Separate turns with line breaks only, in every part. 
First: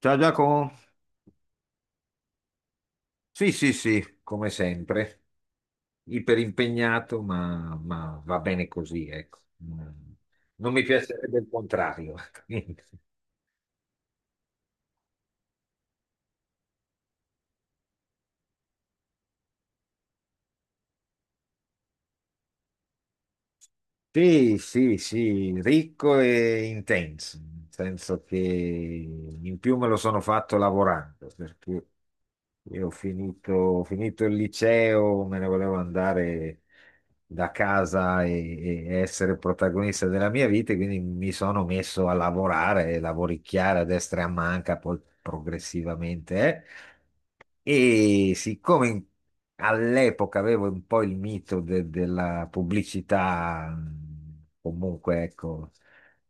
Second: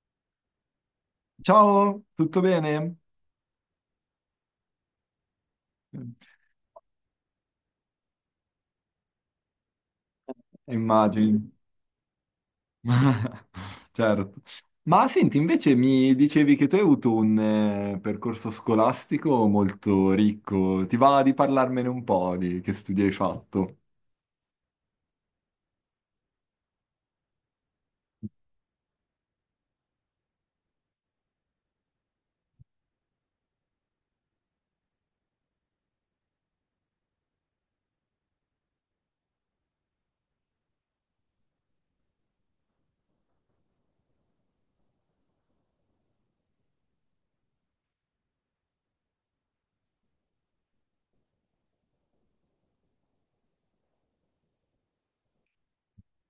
Ciao Giacomo,
Ciao, tutto bene?
sì sì sì, come sempre, iperimpegnato ma va bene così, ecco. Mm. Non mi piacerebbe il
Immagini.
contrario.
Certo. Ma senti, invece mi dicevi che tu hai avuto un percorso scolastico molto ricco. Ti va di parlarmene un po' di che studi hai fatto?
Sì, sì, sì, ricco e intenso, nel senso che in più me lo sono fatto lavorando, perché io ho finito il liceo, me ne volevo andare da casa e essere protagonista della mia vita, e quindi mi sono messo a lavorare, lavoricchiare a destra e a manca, poi progressivamente. E siccome all'epoca avevo un po' il mito della pubblicità, comunque ecco,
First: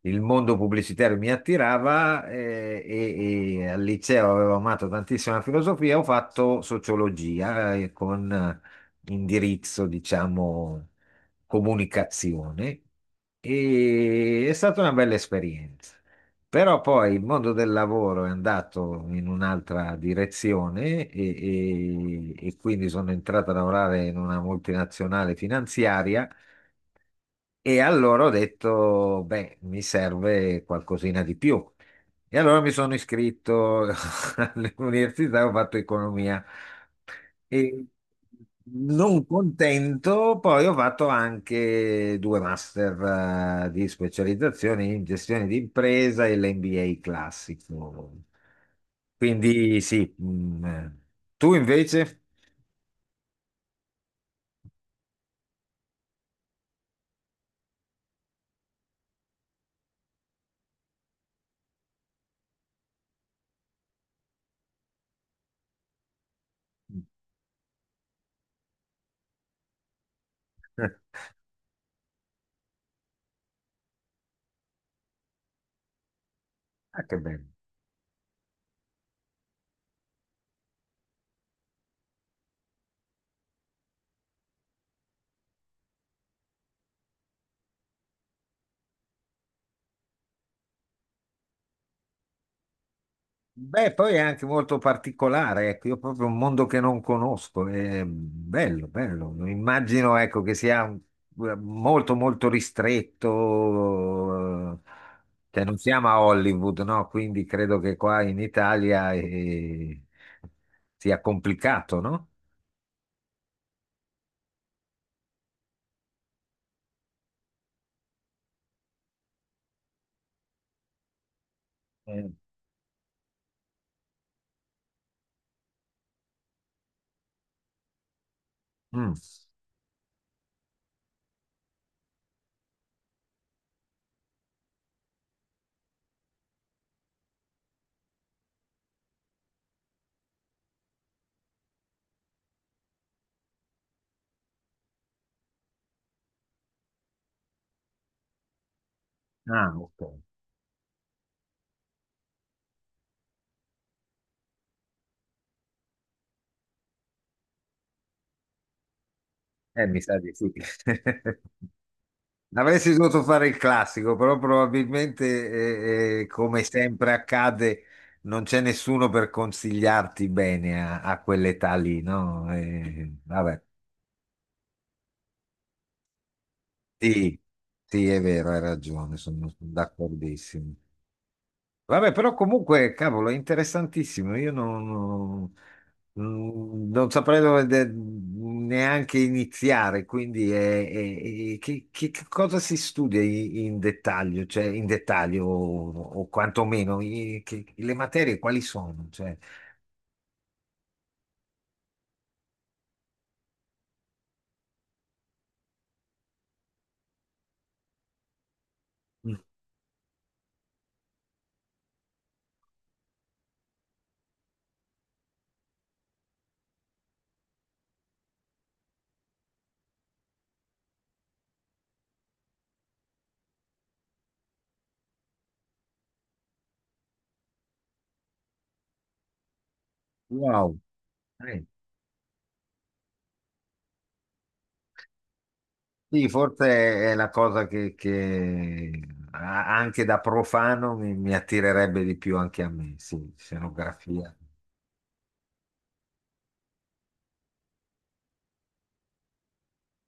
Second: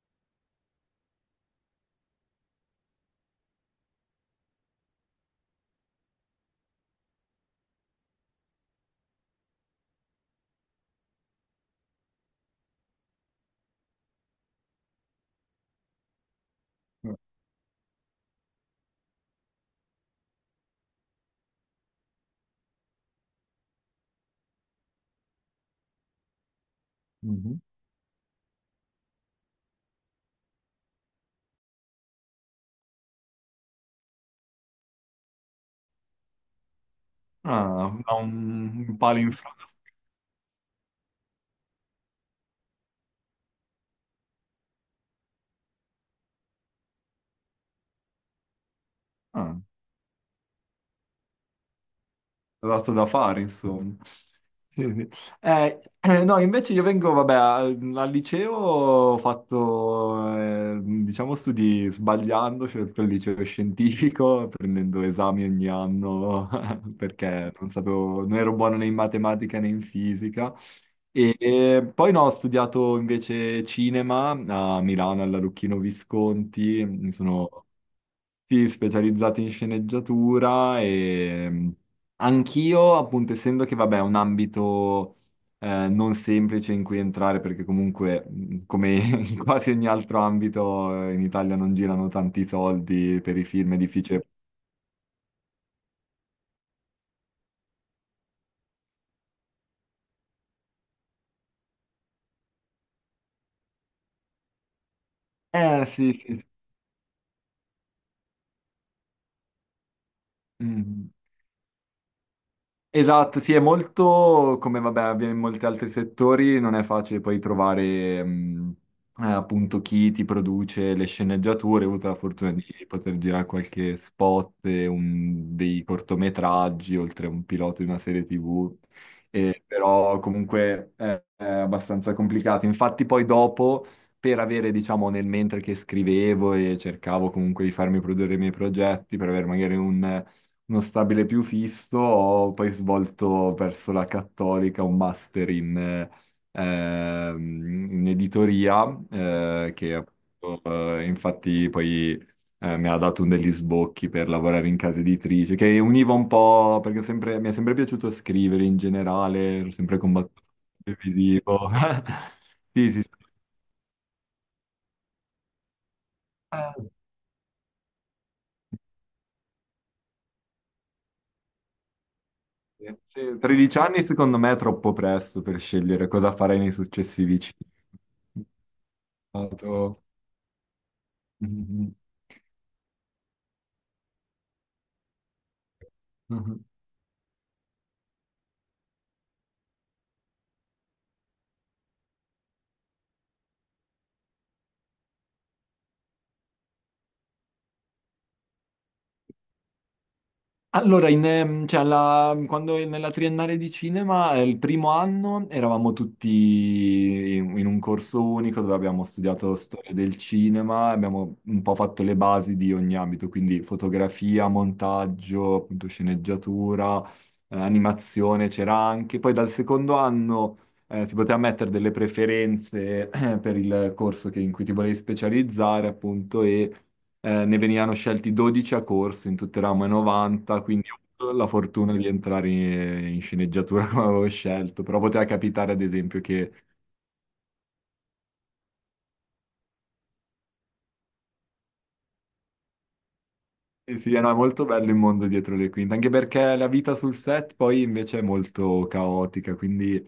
il mondo pubblicitario mi attirava e al liceo avevo amato tantissimo la filosofia, ho fatto sociologia con indirizzo, diciamo, comunicazione e è stata una bella esperienza. Però poi il mondo del lavoro è andato in un'altra direzione e quindi sono entrato a lavorare in una multinazionale finanziaria
Mhm.
e allora ho detto, beh, mi serve qualcosina di più. E allora mi sono iscritto all'università, ho fatto economia. E
Ah, da un palo
non
in fra.
contento, poi ho fatto anche due master, di specializzazione in gestione di impresa e l'MBA classico.
Ah.
Quindi sì. Tu invece?
Dato da fare, insomma. Quindi, no, invece io vengo, vabbè, al liceo ho fatto, diciamo, studi sbagliando, ho scelto il liceo scientifico, prendendo esami ogni anno, perché non sapevo, non ero buono né in matematica né in fisica. E poi no, ho studiato invece cinema a Milano, alla Lucchino Visconti,
Ah,
mi
che bello.
sono sì, specializzati in sceneggiatura e anch'io, appunto, essendo che vabbè, è un ambito non semplice in cui entrare, perché comunque, come in quasi ogni altro ambito, in Italia non girano tanti soldi per i film, è
Beh, poi è
difficile.
anche molto particolare, ecco, io proprio un mondo che non conosco, è bello, bello. Immagino, ecco, che sia molto, molto ristretto, cioè non siamo
Sì,
a
sì. Sì.
Hollywood, no? Quindi credo che qua in Italia
Mm.
sia complicato, no?
Esatto, sì, è molto, come vabbè, avviene in molti altri settori, non è facile poi trovare appunto chi ti produce le sceneggiature. Ho avuto la
Eh,
fortuna di poter girare qualche spot, e dei cortometraggi, oltre a un pilota di una serie TV,
mm.
e, però comunque è abbastanza complicato. Infatti poi dopo, per avere, diciamo, nel mentre che scrivevo e cercavo comunque di farmi produrre i miei progetti, per avere magari un uno stabile più fisso, ho poi svolto verso la Cattolica un master in, ehm, in editoria,
Ah,
che
ok.
appunto, infatti poi mi ha dato un degli sbocchi per lavorare in casa editrice, che univa un po', perché mi è sempre piaciuto scrivere in generale, ero sempre
Mi sa di
combattuto
sì.
televisivo. Sì,
Avresti
sì.
dovuto fare il classico, però probabilmente, come
Ah,
sempre accade, non c'è nessuno per consigliarti bene a quell'età lì, no?
sì. Sì,
Vabbè,
13 anni secondo me è troppo presto per scegliere cosa fare nei
sì,
successivi cinque.
sì, è vero, hai ragione, sono
Stato.
d'accordissimo.
Mhm.
Vabbè, però comunque, cavolo, è interessantissimo. Io non, non-
Mhm.
non- non saprei dove neanche iniziare, quindi che cosa si studia in dettaglio, cioè in dettaglio o quantomeno le materie quali sono? Cioè.
Allora, in, cioè, quando nella triennale di cinema, il primo anno eravamo tutti in un corso unico dove abbiamo
Mm.
studiato storia del cinema, abbiamo un po' fatto le basi di ogni ambito, quindi fotografia, montaggio, appunto sceneggiatura, animazione c'era anche. Poi dal secondo anno si poteva mettere delle preferenze per il in cui ti volevi specializzare, appunto, e ne venivano scelti 12 a corso in tutte le ramo e 90,
Wow,
quindi ho avuto la
eh,
fortuna di entrare in, in sceneggiatura come avevo scelto, però poteva capitare ad esempio
sì,
che
forse è la cosa che anche da profano mi attirerebbe di più anche a me, sì,
sì, era
scenografia.
molto bello il mondo dietro le quinte, anche perché la vita sul set poi invece è molto caotica, quindi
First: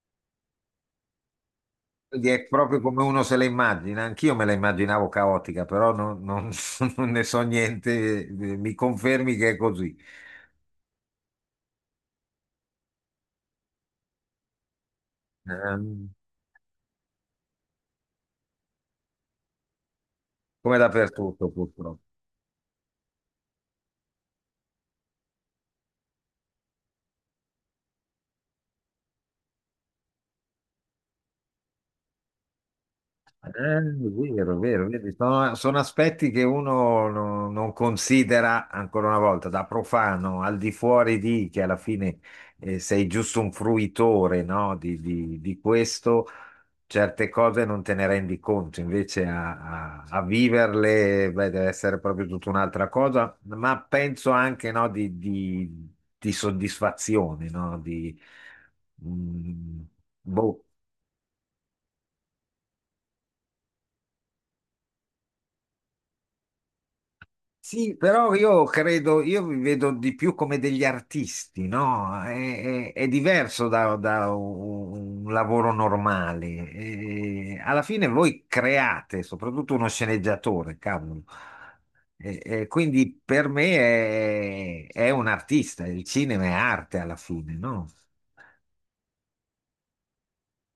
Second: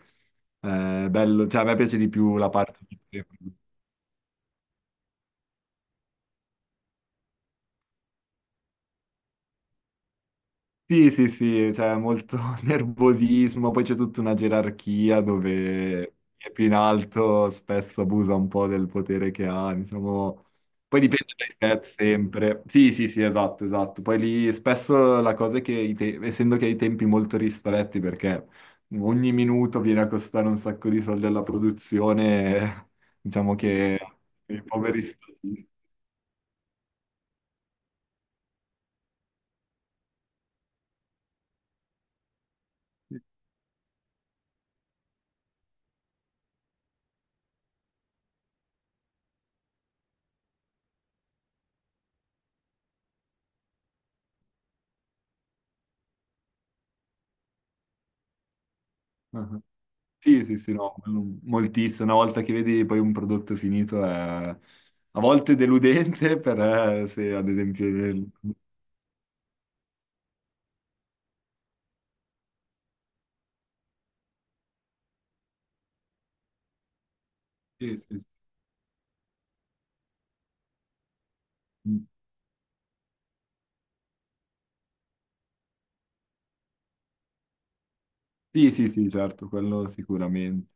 bello, cioè a me piace di
Quindi
più
è
la parte
proprio
di...
come uno se la immagina, anch'io me la immaginavo caotica, però non ne so niente, mi confermi che è così.
Sì, sì, sì, c'è molto nervosismo, poi c'è tutta una gerarchia
Ehm,
dove chi è più in alto spesso abusa un po' del potere che ha, insomma,
Come
poi dipende
dappertutto
dai set
purtroppo.
sempre. Sì, sì, sì, esatto, esatto. Poi lì spesso la cosa è che, essendo che hai tempi molto ristretti, perché ogni minuto viene a costare un sacco di soldi alla produzione, diciamo
È
che
vero, è
i
vero,
poveri...
vedi, sono,
statisti.
sono aspetti che uno non considera ancora una volta, da profano, al di fuori di che alla fine sei
Ah,
giusto un fruitore, no, di questo. Certe cose non te ne rendi conto, invece a viverle, beh, deve essere proprio tutta un'altra cosa, ma penso anche, no, di soddisfazione, nomm,
sì, sì,
boh.
sì, no, quello moltissimo. Una volta che vedi poi un prodotto finito è a volte deludente, per se ad esempio...
Sì,
il-
però io credo, io vi vedo di più come degli artisti, no? È diverso da un lavoro normale. E alla
Sì,
fine
sì, sì.
voi create, soprattutto uno sceneggiatore, cavolo.
Mm.
E quindi per me è un artista, il cinema è arte alla fine, no?
Sì, sì, sì, certo, quello sicuramente.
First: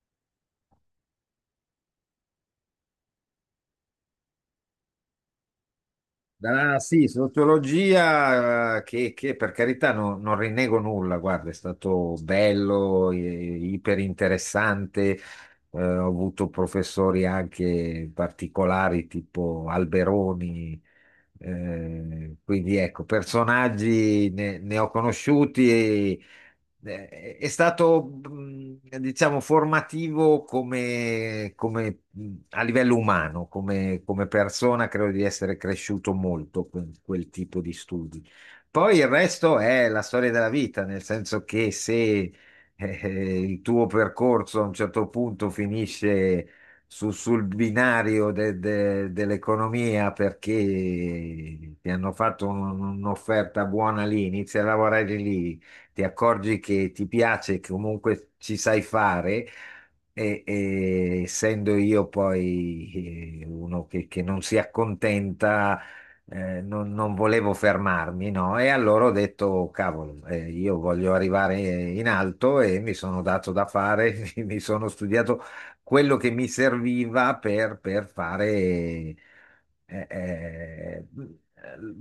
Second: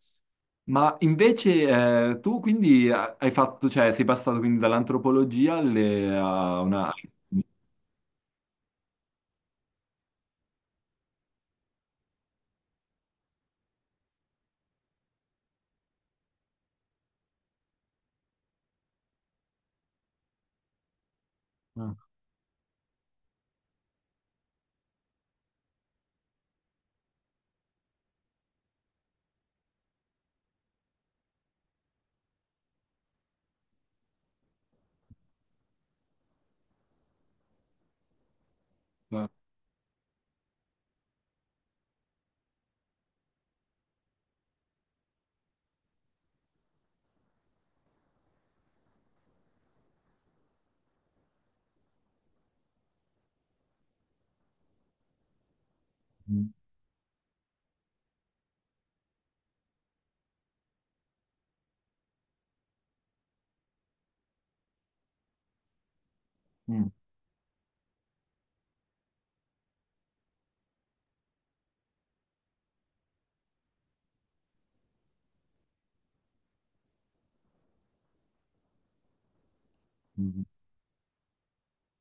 Ma invece tu quindi hai fatto, cioè sei passato quindi dall'antropologia alle, a
Ah,
una...
sì, sociologia per carità non rinnego nulla, guarda, è stato bello, iper interessante, ho avuto professori anche particolari tipo Alberoni,
Ah,
quindi ecco, personaggi ne ho conosciuti. È stato, diciamo, formativo come a livello umano, come persona, credo di essere cresciuto molto con quel tipo di studi. Poi il
certo.
resto è la storia della vita, nel senso che se eh, il tuo percorso a un certo punto finisce sul binario dell'economia perché ti hanno fatto un'offerta buona lì, inizi a lavorare lì, ti
Mm,
accorgi che ti piace, che comunque ci sai fare. E essendo io poi uno che non si accontenta,
mm,
non volevo fermarmi, no? E allora ho detto, cavolo, io voglio arrivare in alto e mi sono dato da fare, mi sono studiato quello che mi serviva per fare. eh,
mm.
eh,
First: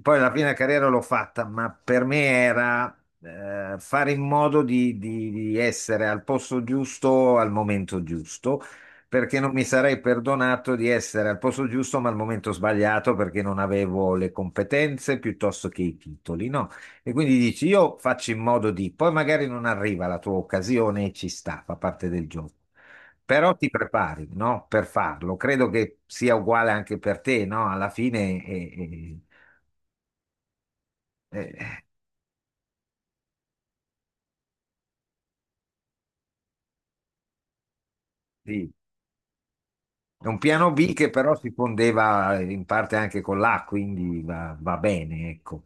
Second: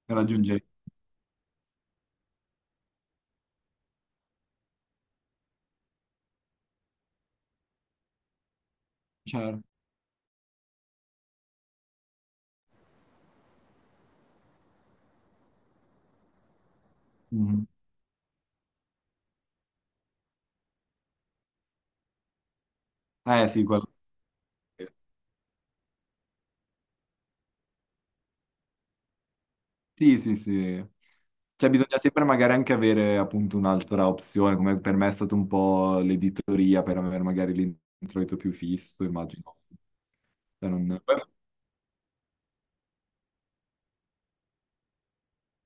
Poi alla fine la
Raggiungere,
carriera l'ho fatta, ma per me era fare in modo di essere al posto giusto al momento giusto, perché non mi
certo.
sarei perdonato di essere al posto giusto ma al momento sbagliato perché non avevo le competenze piuttosto che i titoli, no? E quindi
Mhm.
dici, io faccio in modo di, poi magari non arriva la tua occasione e ci sta, fa parte del gioco.
Eh
Però
sì,
ti
quello-
prepari, no? Per farlo. Credo che sia uguale anche per te, no? Alla fine,
Sì, sì, sì.
eh,
Cioè
eh,
bisogna sempre magari anche avere appunto un'altra opzione, come per me è stato un po' l'editoria per avere magari l'introito più
sì.
fisso, immagino.
È un
Cioè,
piano B
non-
che però si fondeva in parte anche con l'A, quindi va bene, ecco.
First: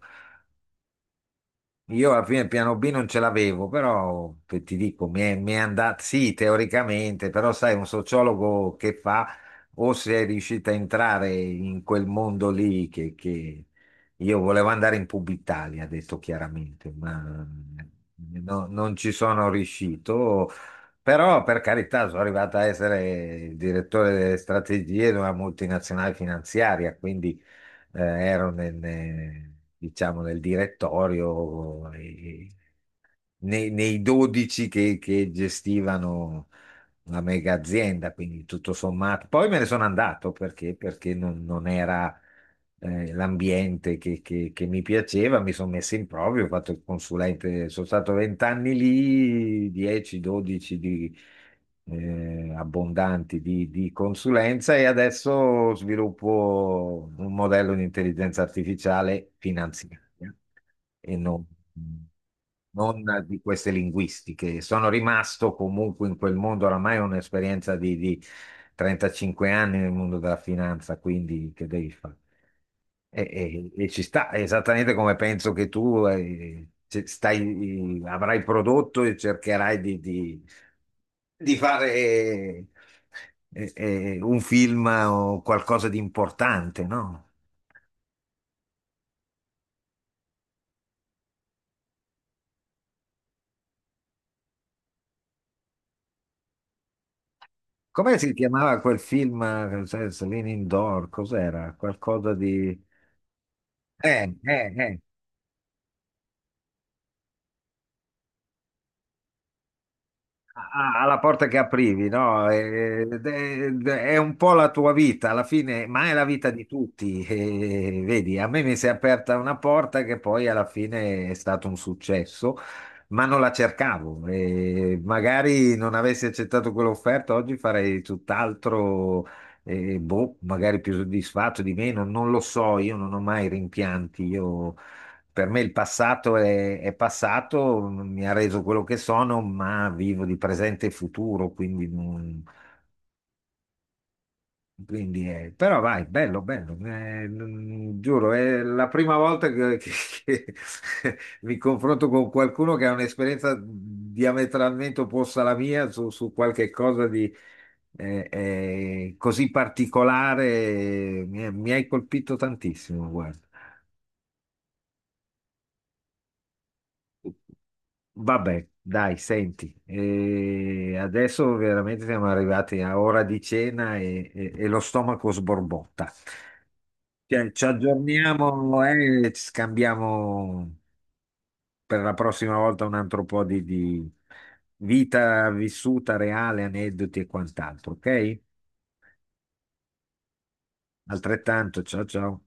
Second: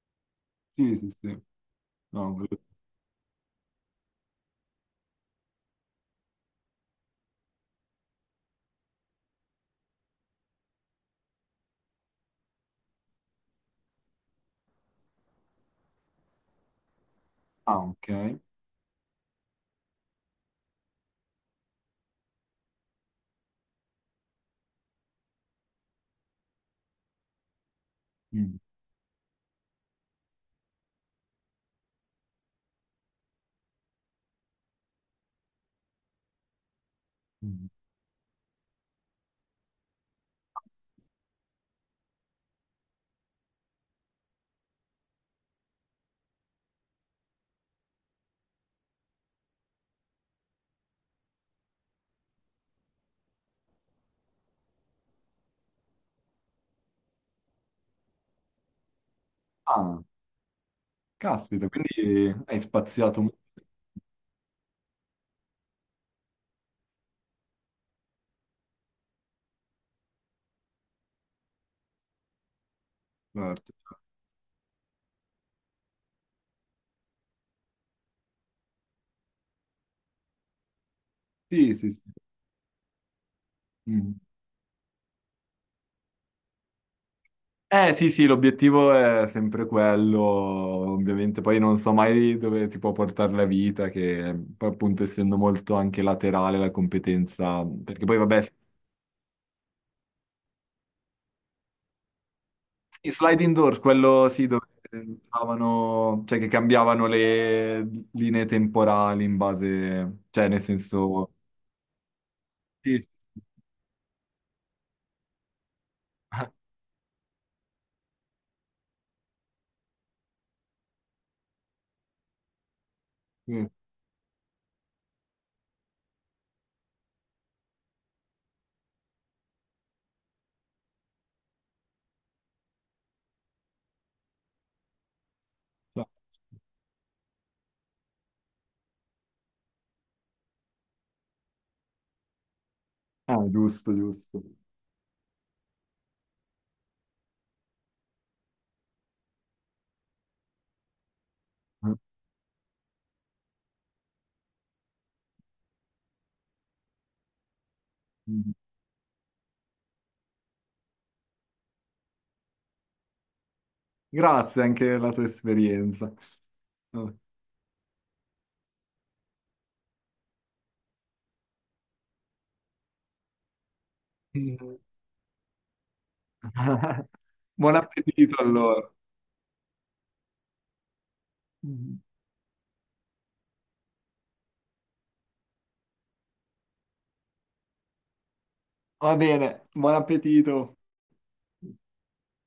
Sì, sì, sì.
Io alla
No,
fine il piano B non ce l'avevo, però ti dico, mi è andata, sì, teoricamente, però sai, un sociologo che fa o se è riuscito a entrare in quel mondo lì io volevo andare in Publitalia, detto chiaramente, ma
ah, ok.
non ci sono riuscito, però per carità sono arrivato a essere il direttore delle strategie di una multinazionale finanziaria, quindi ero
Mm.
diciamo, nel direttorio e, nei 12 che gestivano una mega
Mm.
azienda, quindi tutto sommato. Poi me ne sono andato perché non era l'ambiente che mi piaceva, mi sono messo in proprio, ho fatto il consulente, sono stato 20 anni lì, 10, 12 di... abbondanti di consulenza e adesso sviluppo un modello di intelligenza artificiale finanziaria
Ah.
e non,
Caspita, quindi hai
non
spaziato
di
molto.
queste linguistiche. Sono rimasto comunque in quel mondo, oramai è un'esperienza di 35 anni nel mondo della finanza, quindi che devi fare? E, e-
Certo.
e ci sta, è esattamente come penso che tu stai, avrai prodotto e cercherai di
Sì, sì, sì.
fare
Mm.
un film o qualcosa di importante, no?
Eh sì, sì, l'obiettivo è sempre quello, ovviamente poi non so mai dove ti può portare la vita, che poi, appunto essendo molto anche laterale la competenza, perché
Come
poi
si
vabbè,
chiamava quel film, Celine Indoor? Cos'era? Qualcosa di...
i slide indoors,
Eh,
quello sì, dove
eh, eh,
stavano, cioè che cambiavano le linee temporali in base, cioè nel
Alla
senso...
porta che aprivi, no?
Sì.
È un po' la tua vita, alla fine, ma è la vita
Ah,
di tutti. E, vedi, a me mi si è aperta una porta che poi alla fine è stato un successo. Ma non la
sì.
cercavo e magari non avessi accettato quell'offerta oggi farei tutt'altro, boh, magari più soddisfatto di meno, non lo so, io non ho mai rimpianti, per me il passato è passato, mi ha reso quello che sono, ma vivo di presente e futuro, quindi
Ah, giusto, giusto.
quindi, però vai, bello, bello, giuro, è la prima volta che mi confronto con qualcuno che ha un'esperienza diametralmente opposta alla mia su qualche cosa di
Mm.
così particolare, mi hai colpito tantissimo, guarda.
Grazie anche della tua esperienza. Vabbè.
Vabbè, dai, senti, adesso veramente siamo arrivati a ora di cena e e lo stomaco sborbotta.
Mm.
Cioè, ci
Buon appetito
aggiorniamo
allora.
e ci scambiamo per la prossima volta un altro po' di vita vissuta reale, aneddoti e quant'altro, ok?
Va bene, buon appetito.
Altrettanto, ciao ciao.